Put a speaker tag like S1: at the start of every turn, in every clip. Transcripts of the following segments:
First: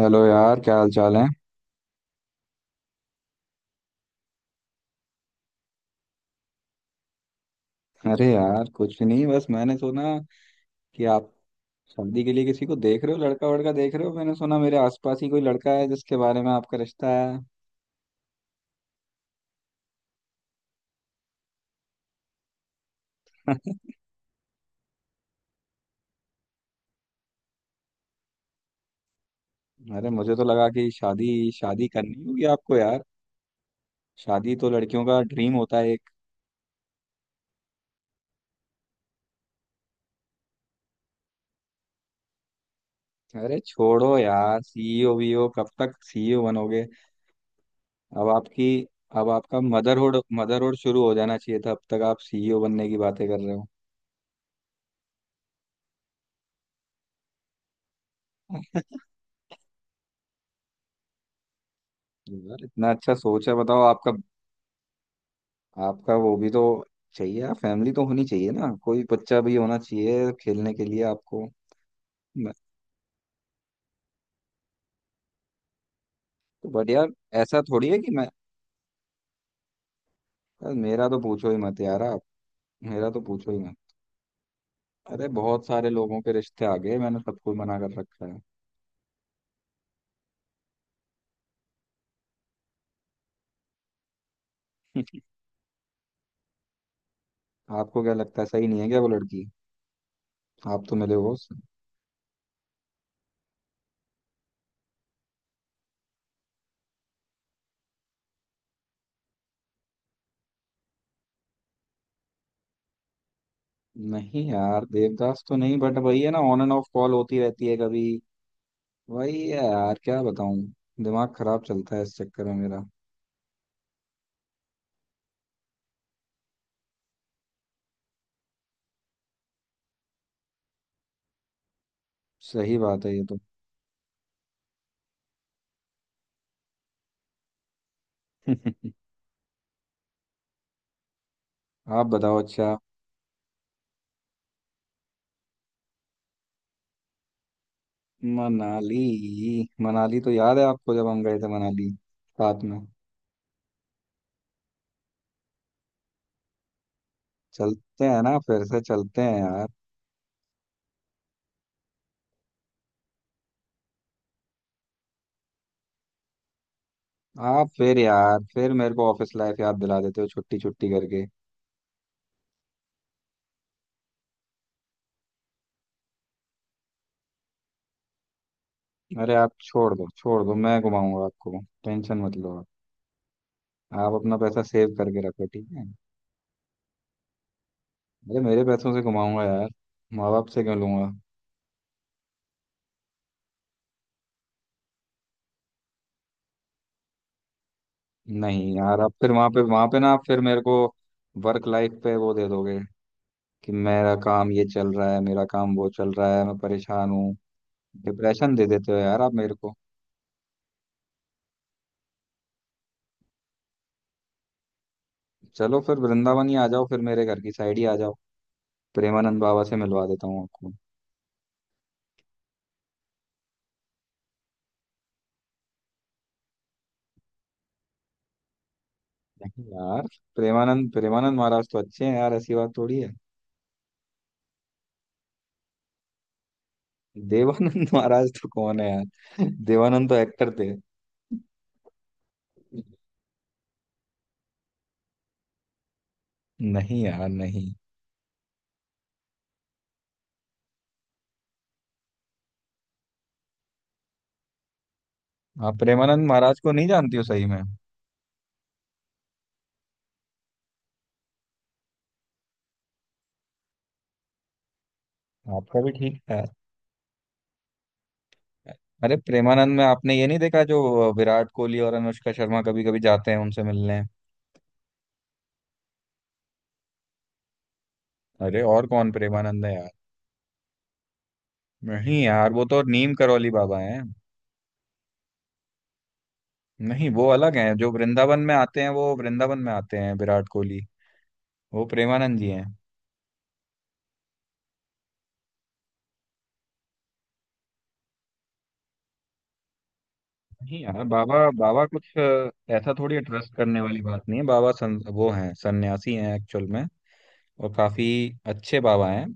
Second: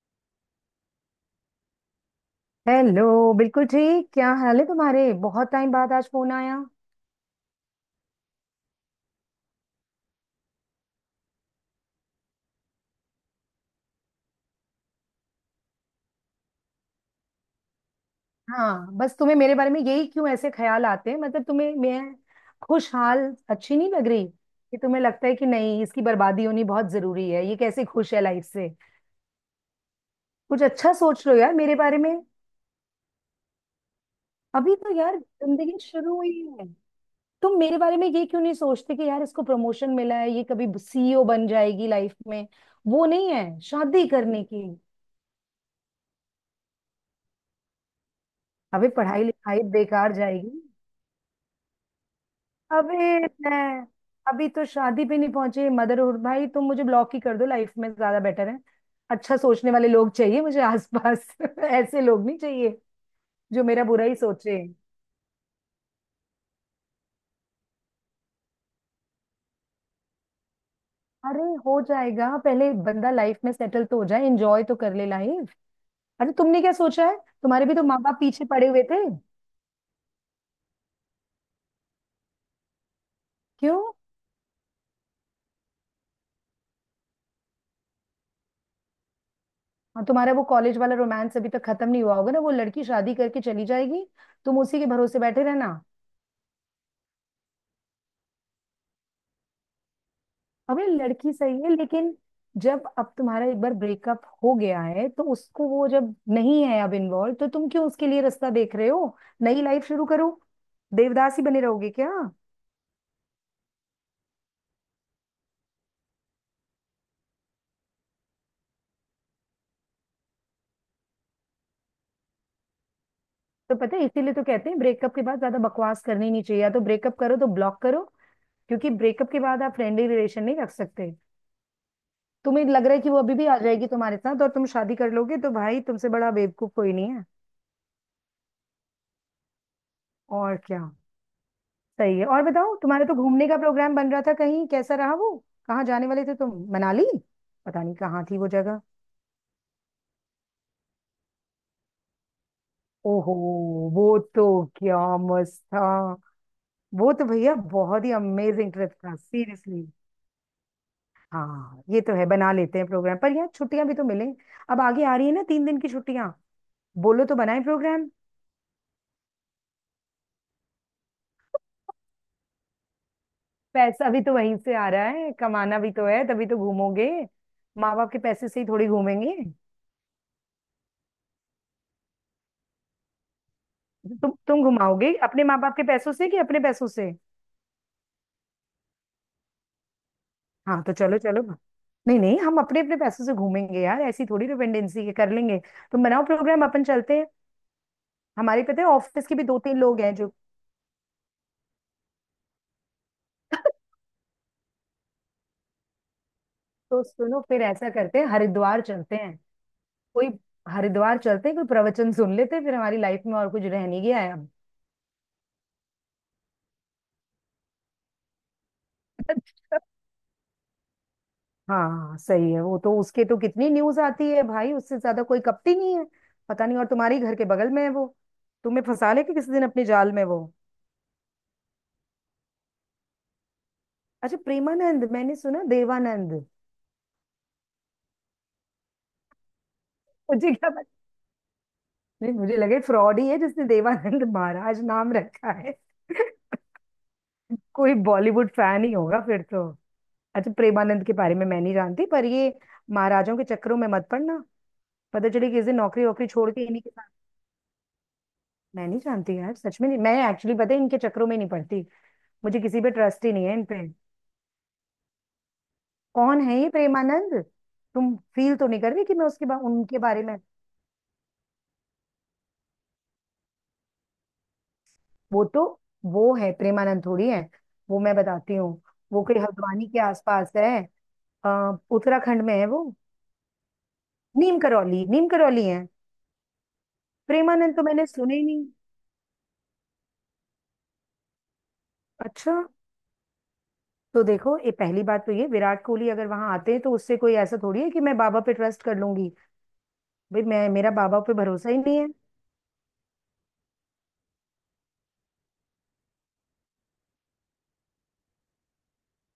S1: Hello यार, क्या हाल चाल है।
S2: हेलो, बिल्कुल ठीक। क्या हाल है तुम्हारे? बहुत टाइम बाद आज फोन आया।
S1: अरे यार, कुछ नहीं, बस मैंने सुना कि आप शादी के लिए किसी को देख रहे हो, लड़का वड़का देख रहे हो। मैंने सुना मेरे आसपास ही कोई लड़का है जिसके बारे में आपका रिश्ता है।
S2: हाँ, बस तुम्हें मेरे बारे में यही क्यों ऐसे ख्याल आते हैं? मतलब तुम्हें मैं खुशहाल अच्छी नहीं लग रही कि तुम्हें लगता है कि नहीं, इसकी बर्बादी होनी बहुत जरूरी है? ये कैसे खुश है लाइफ से।
S1: अरे, मुझे तो
S2: कुछ
S1: लगा कि
S2: अच्छा सोच
S1: शादी
S2: लो यार मेरे
S1: शादी
S2: बारे में।
S1: करनी होगी आपको यार। शादी तो
S2: अभी तो
S1: लड़कियों
S2: यार
S1: का ड्रीम होता
S2: जिंदगी
S1: है एक।
S2: शुरू हुई है। तुम मेरे बारे में ये क्यों नहीं सोचते कि यार इसको प्रमोशन मिला है, ये कभी सीईओ बन जाएगी लाइफ में। वो नहीं
S1: अरे
S2: है शादी
S1: छोड़ो
S2: करने
S1: यार,
S2: की।
S1: सीईओ वीओ कब तक सीईओ बनोगे। अब आपकी,
S2: अबे पढ़ाई
S1: अब
S2: लिखाई
S1: आपका
S2: बेकार
S1: मदरहुड
S2: जाएगी।
S1: मदरहुड शुरू हो जाना चाहिए था, अब तक आप सीईओ बनने की
S2: अबे
S1: बातें कर रहे हो।
S2: मैं, अभी तो शादी पे नहीं पहुंचे, मदरहुड? भाई तुम मुझे ब्लॉक ही कर दो, लाइफ में ज्यादा बेटर है। अच्छा सोचने वाले लोग चाहिए मुझे आसपास ऐसे लोग नहीं
S1: यार
S2: चाहिए
S1: इतना अच्छा सोच है
S2: जो
S1: बताओ
S2: मेरा बुरा
S1: आपका।
S2: ही सोचे।
S1: आपका वो भी तो चाहिए यार, फैमिली तो होनी चाहिए ना, कोई बच्चा भी होना चाहिए खेलने के लिए
S2: अरे
S1: आपको।
S2: हो जाएगा,
S1: मैं,
S2: पहले बंदा लाइफ में सेटल तो हो जाए, एंजॉय तो कर ले लाइफ। अरे तुमने
S1: तो
S2: क्या
S1: बट
S2: सोचा
S1: यार
S2: है?
S1: ऐसा
S2: तुम्हारे भी तो
S1: थोड़ी है
S2: माँ
S1: कि
S2: बाप
S1: मैं।
S2: पीछे पड़े हुए थे।
S1: यार मेरा तो पूछो ही मत यार आप, मेरा तो पूछो ही मत।
S2: क्यों?
S1: अरे बहुत सारे लोगों के रिश्ते आ गए, मैंने सबको मना कर रखा है।
S2: और तुम्हारा वो कॉलेज वाला रोमांस अभी तक खत्म नहीं हुआ होगा ना, वो लड़की शादी करके चली जाएगी, तुम उसी के भरोसे बैठे रहना।
S1: आपको क्या लगता है, सही नहीं है क्या वो लड़की? आप
S2: अबे
S1: तो मिले हो
S2: लड़की
S1: उससे।
S2: सही है, लेकिन जब अब तुम्हारा एक बार ब्रेकअप हो गया है, तो उसको वो जब नहीं है अब इन्वॉल्व, तो तुम क्यों उसके लिए रास्ता देख रहे हो? नई लाइफ शुरू करो। देवदास ही बने रहोगे क्या?
S1: नहीं यार देवदास तो नहीं, बट वही है ना, ऑन एंड ऑफ कॉल होती रहती है कभी। वही है यार, क्या बताऊं। दिमाग खराब चलता है इस चक्कर में मेरा।
S2: तो पता है, इसीलिए तो कहते हैं ब्रेकअप के बाद ज्यादा बकवास करनी नहीं चाहिए, या तो ब्रेकअप करो तो ब्लॉक करो, क्योंकि ब्रेकअप के बाद आप फ्रेंडली रिलेशन नहीं रख सकते। तुम्हें
S1: सही
S2: लग रहा है
S1: बात
S2: कि
S1: है
S2: वो
S1: ये
S2: अभी
S1: तो।
S2: भी आ जाएगी तुम्हारे साथ और तुम शादी कर लोगे, तो भाई तुमसे बड़ा बेवकूफ कोई नहीं है। और क्या।
S1: आप
S2: सही है।
S1: बताओ
S2: और बताओ,
S1: अच्छा।
S2: तुम्हारा तो घूमने का प्रोग्राम बन रहा था कहीं, कैसा रहा वो? कहाँ जाने वाले थे तुम, मनाली? पता नहीं कहाँ थी वो जगह।
S1: मनाली। मनाली तो याद है आपको, जब हम गए थे मनाली साथ में।
S2: ओहो, वो तो, क्या मस्त था। वो तो भैया बहुत
S1: चलते
S2: ही
S1: हैं ना, फिर
S2: अमेजिंग
S1: से
S2: ट्रिप था
S1: चलते हैं यार।
S2: सीरियसली। हाँ ये तो है, बना लेते हैं प्रोग्राम, पर यार छुट्टियां भी तो मिले। अब आगे आ रही है ना 3 दिन की छुट्टियां, बोलो तो बनाए
S1: आप फिर
S2: प्रोग्राम।
S1: यार, फिर मेरे को ऑफिस लाइफ याद दिला देते हो छुट्टी छुट्टी करके।
S2: पैसा भी तो वहीं से आ रहा है, कमाना भी तो है, तभी तो घूमोगे। माँ बाप के पैसे से ही थोड़ी
S1: अरे
S2: घूमेंगे।
S1: आप छोड़ दो छोड़ दो, मैं घुमाऊंगा आपको, टेंशन मत लो आप। आप
S2: तुम
S1: अपना पैसा
S2: तुम
S1: सेव
S2: घुमाओगे
S1: करके
S2: अपने
S1: रखो,
S2: माँ
S1: ठीक
S2: बाप के
S1: है।
S2: पैसों से कि अपने पैसों से?
S1: अरे मेरे पैसों से घुमाऊंगा यार, माँ बाप से क्यों
S2: हाँ तो
S1: लूंगा।
S2: चलो, चलो ना। नहीं नहीं, हम अपने अपने पैसों से घूमेंगे यार, ऐसी थोड़ी डिपेंडेंसी के कर लेंगे। तुम बनाओ प्रोग्राम, अपन चलते हैं। हमारे
S1: नहीं
S2: पता है
S1: यार, आप
S2: ऑफिस
S1: फिर
S2: के भी दो तीन
S1: वहां पे
S2: लोग
S1: ना,
S2: हैं
S1: आप
S2: जो
S1: फिर मेरे को वर्क लाइफ पे वो दे दोगे कि मेरा काम ये चल रहा है, मेरा काम वो चल रहा है, मैं
S2: तो
S1: परेशान हूँ।
S2: सुनो, फिर ऐसा करते हैं,
S1: डिप्रेशन दे
S2: हरिद्वार
S1: देते हो
S2: चलते
S1: यार आप
S2: हैं।
S1: मेरे को।
S2: कोई हरिद्वार चलते हैं, कोई प्रवचन सुन लेते हैं, फिर हमारी लाइफ में और कुछ रह नहीं गया है अब।
S1: चलो फिर वृंदावन ही आ जाओ, फिर मेरे घर की साइड ही आ जाओ। प्रेमानंद बाबा से मिलवा देता हूँ आपको।
S2: हाँ सही है। वो तो, उसके तो कितनी न्यूज आती है भाई, उससे ज्यादा कोई कपटी नहीं है। पता नहीं, और तुम्हारे ही घर के बगल में है वो, तुम्हें फंसा लेगा किसी
S1: नहीं
S2: दिन अपने
S1: यार,
S2: जाल में वो।
S1: प्रेमानंद प्रेमानंद महाराज तो अच्छे हैं यार, ऐसी बात थोड़ी है।
S2: अच्छा प्रेमानंद? मैंने सुना देवानंद।
S1: देवानंद महाराज तो कौन है यार। देवानंद तो एक्टर
S2: मुझे क्या,
S1: थे।
S2: नहीं मुझे लगे फ्रॉड ही है जिसने देवानंद महाराज नाम रखा है।
S1: नहीं यार नहीं।
S2: कोई बॉलीवुड फैन ही होगा फिर तो। अच्छा, प्रेमानंद के बारे में मैं नहीं जानती, पर ये महाराजों के चक्करों में मत पड़ना। पता चले किसी दिन
S1: आप
S2: नौकरी
S1: प्रेमानंद
S2: वोकरी छोड़
S1: महाराज
S2: के
S1: को
S2: इन्हीं
S1: नहीं
S2: के साथ।
S1: जानती हो सही में।
S2: मैं नहीं जानती यार, सच में नहीं, मैं एक्चुअली पता है इनके चक्करों में नहीं पड़ती। मुझे किसी पे ट्रस्ट ही नहीं है इन पे।
S1: आपका भी ठीक
S2: कौन
S1: है।
S2: है ये प्रेमानंद? तुम फील तो नहीं कर रही कि
S1: अरे
S2: मैं
S1: प्रेमानंद में
S2: उनके
S1: आपने
S2: बारे
S1: ये
S2: में...
S1: नहीं देखा, जो विराट कोहली और अनुष्का शर्मा कभी कभी जाते हैं उनसे मिलने।
S2: वो तो, वो है प्रेमानंद थोड़ी है, वो मैं बताती
S1: अरे
S2: हूँ।
S1: और कौन
S2: वो कोई
S1: प्रेमानंद है
S2: हल्द्वानी
S1: यार।
S2: के आसपास है,
S1: नहीं
S2: उत्तराखंड
S1: यार,
S2: में
S1: वो
S2: है
S1: तो
S2: वो।
S1: नीम करौली बाबा हैं।
S2: नीम करौली, नीम करौली है।
S1: नहीं, वो अलग हैं
S2: प्रेमानंद तो
S1: जो
S2: मैंने सुने
S1: वृंदावन
S2: ही
S1: में
S2: नहीं।
S1: आते हैं, वो वृंदावन में आते हैं विराट कोहली। वो प्रेमानंद जी
S2: अच्छा।
S1: हैं।
S2: तो देखो, ये पहली बात तो ये विराट कोहली अगर वहां आते हैं, तो उससे कोई ऐसा थोड़ी है कि मैं बाबा पे ट्रस्ट कर लूंगी। भाई मैं,
S1: नहीं
S2: मेरा
S1: यार,
S2: बाबा पे
S1: बाबा
S2: भरोसा ही
S1: बाबा
S2: नहीं है।
S1: कुछ ऐसा थोड़ी है, ट्रस्ट करने वाली बात नहीं है, वो हैं सन्यासी हैं एक्चुअल में। और काफी अच्छे बाबा हैं।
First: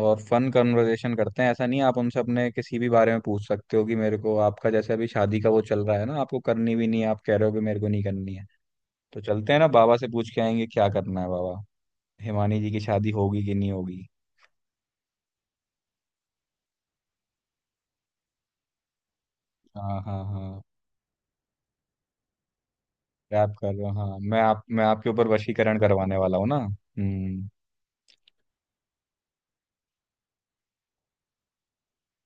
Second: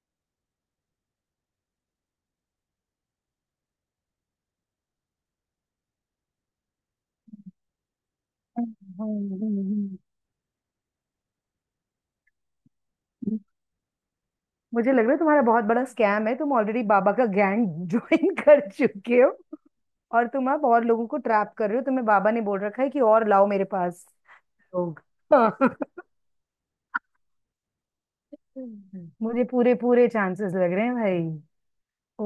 S1: और फन कन्वर्सेशन करते हैं, ऐसा नहीं है, आप उनसे अपने किसी भी बारे में पूछ सकते हो। कि मेरे को आपका जैसे अभी शादी का वो चल रहा है ना, आपको करनी भी नहीं है, आप कह रहे हो कि मेरे को नहीं करनी है।
S2: हम्म।
S1: तो
S2: हम्म,
S1: चलते हैं ना,
S2: हम्म,
S1: बाबा से पूछ के आएंगे क्या करना है। बाबा, हिमानी जी की शादी
S2: हम्म।
S1: होगी कि नहीं होगी।
S2: मुझे लग रहा है तुम्हारा बहुत बड़ा स्कैम है, तुम ऑलरेडी बाबा का गैंग ज्वाइन कर चुके हो,
S1: हाँ हाँ
S2: और तुम
S1: हाँ।
S2: अब और लोगों को ट्रैप कर रहे हो, तुम्हें बाबा ने बोल रखा है कि और लाओ
S1: रैप
S2: मेरे
S1: कर रहे हो,
S2: पास
S1: हाँ, मैं आप, मैं
S2: लोग।
S1: आपके ऊपर वशीकरण करवाने वाला हूँ ना। हम्म।
S2: मुझे पूरे पूरे चांसेस लग रहे हैं भाई।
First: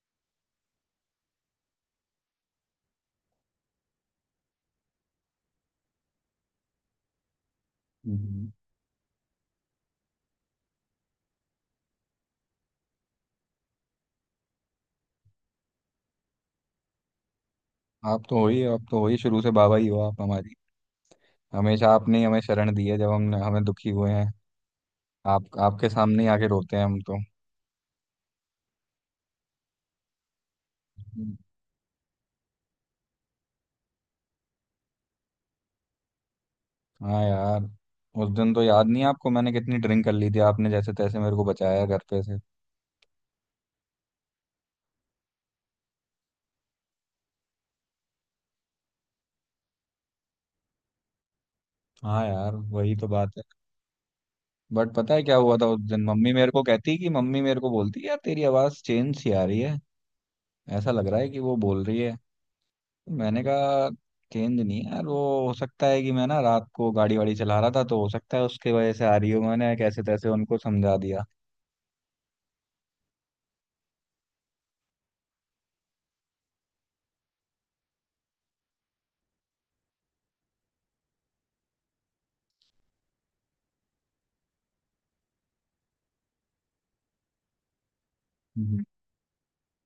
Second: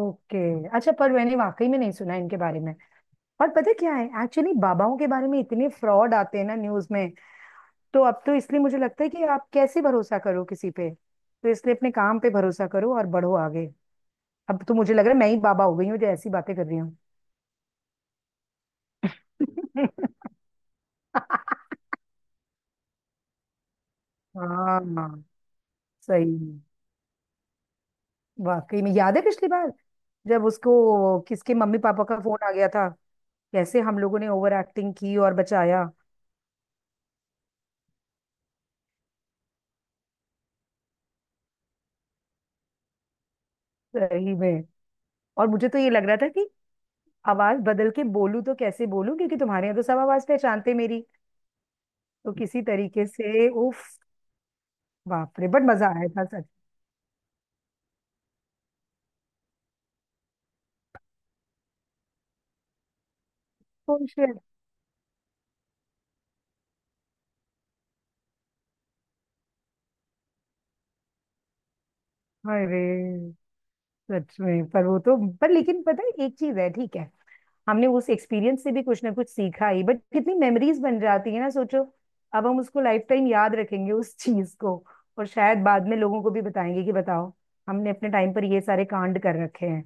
S2: ओके। अच्छा, पर मैंने वाकई में नहीं सुना इनके बारे में, और पता क्या है, एक्चुअली बाबाओं के बारे में इतने फ्रॉड आते हैं ना न्यूज में, तो अब तो
S1: हम्म।
S2: इसलिए मुझे लगता है कि आप कैसे भरोसा करो किसी पे, तो इसलिए अपने काम पे भरोसा करो और बढ़ो आगे। अब तो मुझे लग रहा है मैं ही बाबा हो गई हूँ जो ऐसी बातें कर रही हूँ।
S1: आप तो हो ही, आप तो हो ही शुरू से बाबा ही हो आप हमारी। हमेशा आपने ही हमें शरण दी है, जब हम हमें दुखी हुए हैं।
S2: हाँ हाँ,
S1: आप आपके सामने
S2: सही
S1: ही आके
S2: में।
S1: रोते हैं हम तो।
S2: वाकई में याद है पिछली बार, जब उसको
S1: हम्म।
S2: किसके मम्मी पापा का फोन आ गया था, कैसे हम लोगों ने ओवर एक्टिंग की और बचाया।
S1: हाँ यार। उस दिन तो याद नहीं है आपको, मैंने कितनी ड्रिंक कर ली थी, आपने जैसे तैसे मेरे को बचाया घर पे से।
S2: सही में, और मुझे तो ये लग रहा था कि आवाज बदल के बोलूं तो कैसे बोलूं, क्योंकि तुम्हारे यहाँ तो सब आवाज पहचानते मेरी।
S1: हाँ
S2: तो
S1: यार,
S2: किसी
S1: वही
S2: तरीके
S1: तो बात है।
S2: से, उफ।
S1: बट पता है क्या
S2: बाप रे,
S1: हुआ
S2: बट
S1: था उस
S2: मजा
S1: दिन,
S2: आया था
S1: मम्मी
S2: सच।
S1: मेरे को कहती, कि मम्मी मेरे को बोलती यार तेरी आवाज़ चेंज सी आ रही है। ऐसा लग रहा है कि वो बोल रही है। मैंने कहा
S2: Oh shit,
S1: गेंद नहीं यार वो, हो सकता है कि मैं ना रात को गाड़ी वाड़ी चला रहा था, तो हो सकता है उसके वजह से आ रही हो। मैंने कैसे तैसे उनको समझा दिया।
S2: अरे सच में। पर वो तो, पर लेकिन पता है एक चीज है, ठीक है, हमने उस एक्सपीरियंस से भी कुछ ना कुछ सीखा ही, बट कितनी मेमोरीज बन जाती है ना सोचो, अब हम उसको लाइफ टाइम याद रखेंगे उस चीज को। और शायद बाद में लोगों को भी बताएंगे कि बताओ, हमने अपने टाइम पर ये
S1: हम्म।
S2: सारे कांड कर रखे हैं।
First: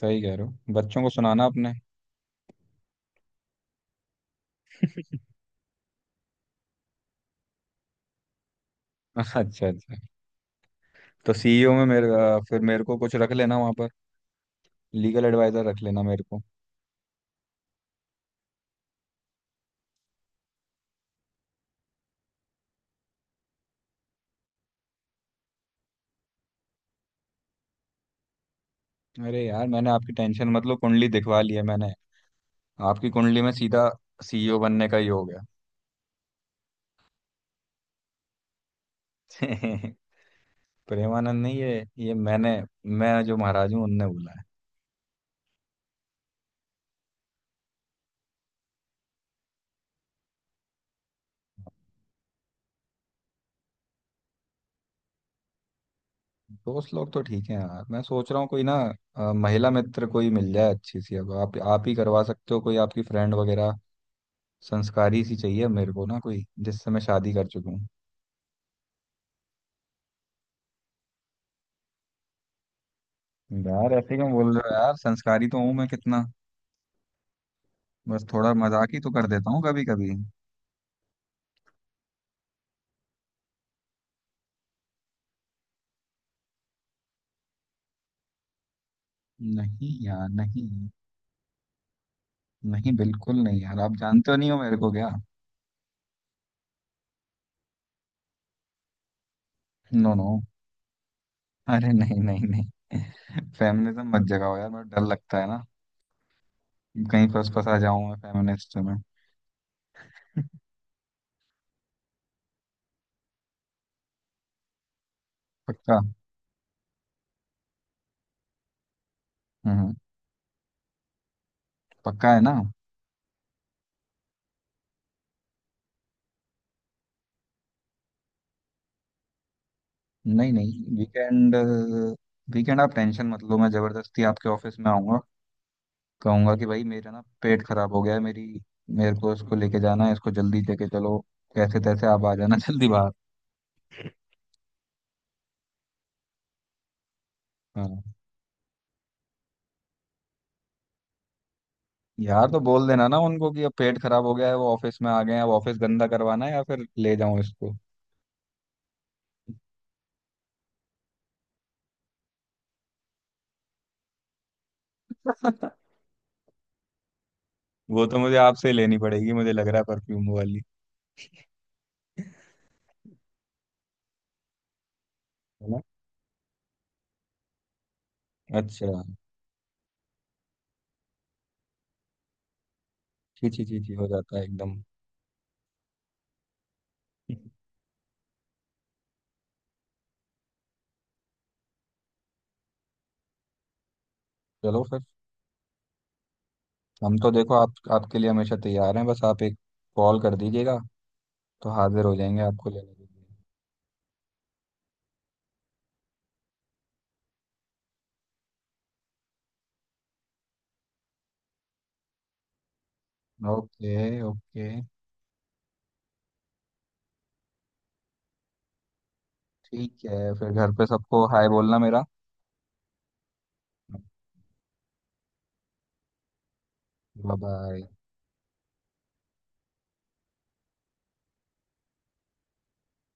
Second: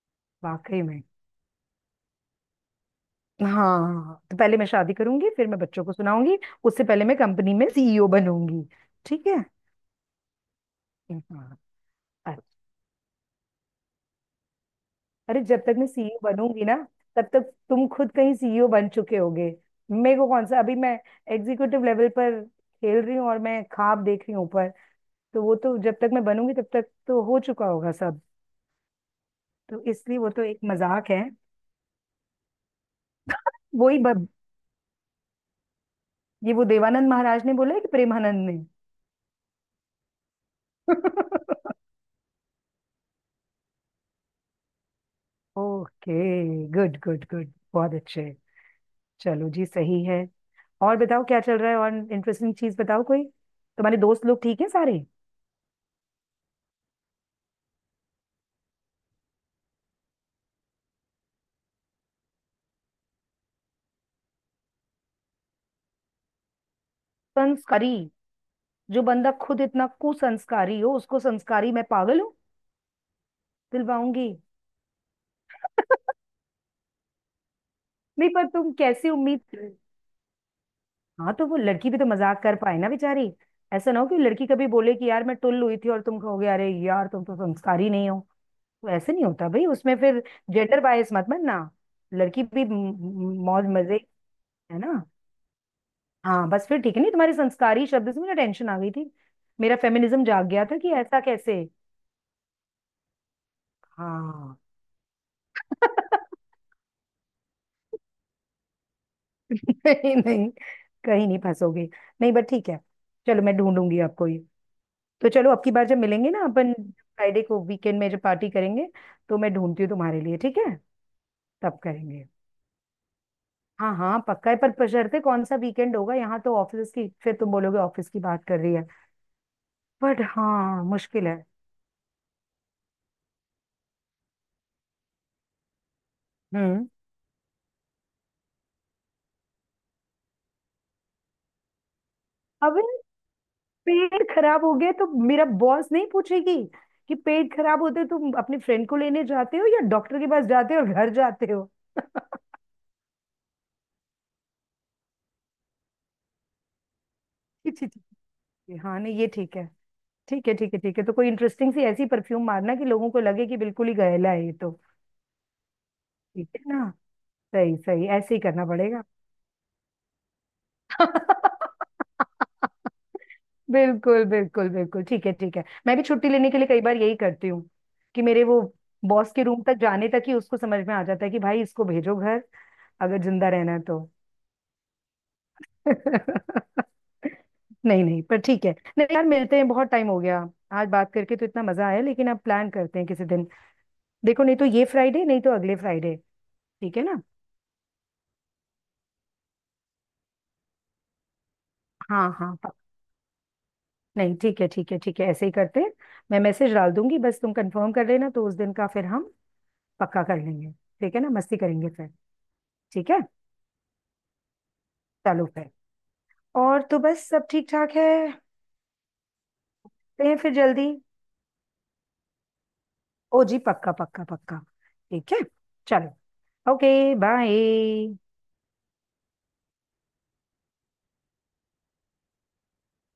S1: सही कह रहे हो,
S2: वाकई में।
S1: बच्चों को सुनाना अपने।
S2: हाँ, तो पहले मैं शादी करूंगी, फिर मैं बच्चों को सुनाऊंगी, उससे पहले मैं कंपनी में सीईओ बनूंगी। ठीक
S1: अच्छा
S2: है।
S1: अच्छा। तो
S2: हाँ।
S1: सीईओ में मेरे
S2: अरे,
S1: फिर मेरे को कुछ रख लेना वहां पर। लीगल
S2: अरे, जब
S1: एडवाइजर
S2: तक
S1: रख
S2: मैं
S1: लेना
S2: सीईओ
S1: मेरे को।
S2: बनूंगी ना, तब तक तुम खुद कहीं सीईओ बन चुके होगे। मेरे को कौन सा, अभी मैं एग्जीक्यूटिव लेवल पर खेल रही हूँ और मैं ख्वाब देख रही हूँ ऊपर। तो वो तो जब तक मैं बनूंगी, तब तक तो हो चुका होगा सब।
S1: अरे यार,
S2: तो
S1: मैंने आपकी
S2: इसलिए वो तो
S1: टेंशन
S2: एक
S1: मतलब कुंडली
S2: मजाक है।
S1: दिखवा ली है मैंने। आपकी कुंडली में सीधा
S2: वही ब-
S1: सीईओ बनने का ही हो गया।
S2: ये वो देवानंद महाराज ने बोला है कि प्रेमानंद ने?
S1: प्रेमानंद नहीं, ये ये मैंने, मैं जो महाराज हूँ उनने बोला।
S2: ओके, गुड गुड गुड, बहुत अच्छे। चलो जी सही है। और बताओ क्या चल रहा है? और इंटरेस्टिंग चीज बताओ कोई। तुम्हारे दोस्त लोग ठीक है सारे?
S1: दोस्त लोग तो ठीक है यार, मैं सोच रहा हूँ कोई ना महिला मित्र कोई मिल जाए अच्छी सी। अब आप ही करवा सकते हो कोई, आपकी फ्रेंड वगैरह। संस्कारी सी चाहिए मेरे को ना कोई, जिससे मैं शादी कर चुकूं।
S2: संस्कारी? जो बंदा खुद इतना कुसंस्कारी हो, उसको संस्कारी, मैं पागल हूँ
S1: यार ऐसे
S2: दिलवाऊंगी।
S1: क्यों बोल रहे हो यार, संस्कारी तो हूँ मैं कितना। बस
S2: नहीं पर
S1: थोड़ा
S2: तुम
S1: मजाक ही तो
S2: कैसे
S1: कर
S2: उम्मीद...
S1: देता हूँ कभी कभी।
S2: हाँ, तो वो लड़की भी तो मजाक कर पाए ना बेचारी, ऐसा ना हो कि लड़की कभी बोले कि यार मैं टुल्ल हुई थी, और तुम कहोगे अरे यार तुम तो संस्कारी नहीं हो, तो ऐसे नहीं होता भाई
S1: नहीं
S2: उसमें फिर।
S1: यार नहीं।
S2: जेंडर बायस मत मानना, लड़की भी
S1: नहीं बिल्कुल नहीं
S2: मौज
S1: यार,
S2: मजे।
S1: आप जानते हो नहीं हो मेरे
S2: है
S1: को
S2: ना?
S1: क्या।
S2: हाँ, बस फिर ठीक है, नहीं तुम्हारे संस्कारी शब्द से मुझे टेंशन आ गई थी, मेरा
S1: नो
S2: फेमिनिज्म
S1: नो,
S2: जाग गया था कि ऐसा कैसे।
S1: अरे नहीं नहीं नहीं। फेमिनिज्म मत जगाओ
S2: हाँ।
S1: यार, मेरा डर लगता है ना। कहीं फंस फंसा जाऊं मैं फेमिनिस्ट में।
S2: नहीं नहीं, कहीं नहीं फंसोगे। नहीं बट ठीक है, चलो मैं ढूंढूंगी आपको ये। तो चलो अब की बार
S1: पक्का।
S2: जब मिलेंगे ना, अपन फ्राइडे को वीकेंड में जब पार्टी करेंगे, तो मैं ढूंढती हूँ
S1: हम्म।
S2: तुम्हारे लिए, ठीक है? तब करेंगे।
S1: पक्का है ना?
S2: हाँ हाँ पक्का है, पर बशर्ते कौन सा वीकेंड होगा, यहाँ तो ऑफिस की, फिर तुम बोलोगे ऑफिस की बात कर रही है, बट
S1: नहीं नहीं,
S2: हाँ मुश्किल है।
S1: वीकेंड, वीकेंड आप टेंशन मत लो, मैं जबरदस्ती आपके ऑफिस में आऊंगा। कहूंगा कि भाई
S2: हम्म।
S1: मेरा ना पेट खराब हो गया है, मेरी, मेरे को इसको लेके जाना है, इसको जल्दी लेके चलो। कैसे तैसे आप आ जाना
S2: अब,
S1: जल्दी बाहर।
S2: पेट खराब हो गया तो मेरा बॉस नहीं पूछेगी कि पेट खराब होते
S1: हाँ
S2: हो तुम अपने फ्रेंड को लेने जाते हो या डॉक्टर के पास जाते हो और घर जाते हो?
S1: यार, तो बोल देना ना उनको कि अब पेट खराब हो गया है, वो ऑफिस में आ गए हैं, अब ऑफिस गंदा करवाना है या फिर ले जाऊं इसको।
S2: ठीक ठीक, ठीक हाँ, नहीं ये ठीक है, ठीक है ठीक है ठीक है, तो कोई इंटरेस्टिंग सी ऐसी परफ्यूम मारना कि लोगों को लगे कि बिल्कुल ही गैला है ये तो। ठीक है ना? सही
S1: वो
S2: सही
S1: तो
S2: ऐसे
S1: मुझे
S2: ही करना
S1: आपसे ही लेनी
S2: पड़ेगा।
S1: पड़ेगी, मुझे लग रहा है परफ्यूम वाली।
S2: बिल्कुल बिल्कुल बिल्कुल ठीक है, ठीक है
S1: है ना।
S2: मैं भी छुट्टी लेने के लिए कई बार यही करती हूँ, कि मेरे वो
S1: अच्छा।
S2: बॉस के रूम तक जाने तक ही उसको समझ में आ जाता है कि भाई इसको भेजो घर अगर जिंदा
S1: छी छी
S2: रहना है
S1: छी छी
S2: तो।
S1: हो जाता है एकदम।
S2: नहीं नहीं पर ठीक है, नहीं यार मिलते हैं, बहुत टाइम हो गया, आज बात करके तो इतना मजा आया, लेकिन अब प्लान करते हैं किसी दिन, देखो नहीं तो
S1: चलो
S2: ये
S1: फिर।
S2: फ्राइडे नहीं तो अगले फ्राइडे। ठीक है
S1: हम
S2: ना?
S1: तो देखो, आप, आपके लिए हमेशा तैयार हैं, बस आप एक कॉल कर दीजिएगा, तो हाजिर हो
S2: हाँ
S1: जाएंगे
S2: हाँ,
S1: आपको लेने के
S2: नहीं ठीक है ठीक है ठीक है, ऐसे ही करते हैं, मैं मैसेज डाल दूंगी, बस तुम कंफर्म कर लेना, तो उस दिन का फिर हम पक्का कर लेंगे। ठीक है ना? मस्ती करेंगे फिर। ठीक है।
S1: लिए। Okay okay.
S2: चलो फिर। और तो बस सब ठीक ठाक है।
S1: ठीक है,
S2: कहीं
S1: फिर
S2: फिर
S1: घर पे
S2: जल्दी।
S1: सबको हाय बोलना मेरा।
S2: ओ जी, पक्का पक्का पक्का। ठीक है। चलो। ओके।
S1: Bye bye.
S2: बाय।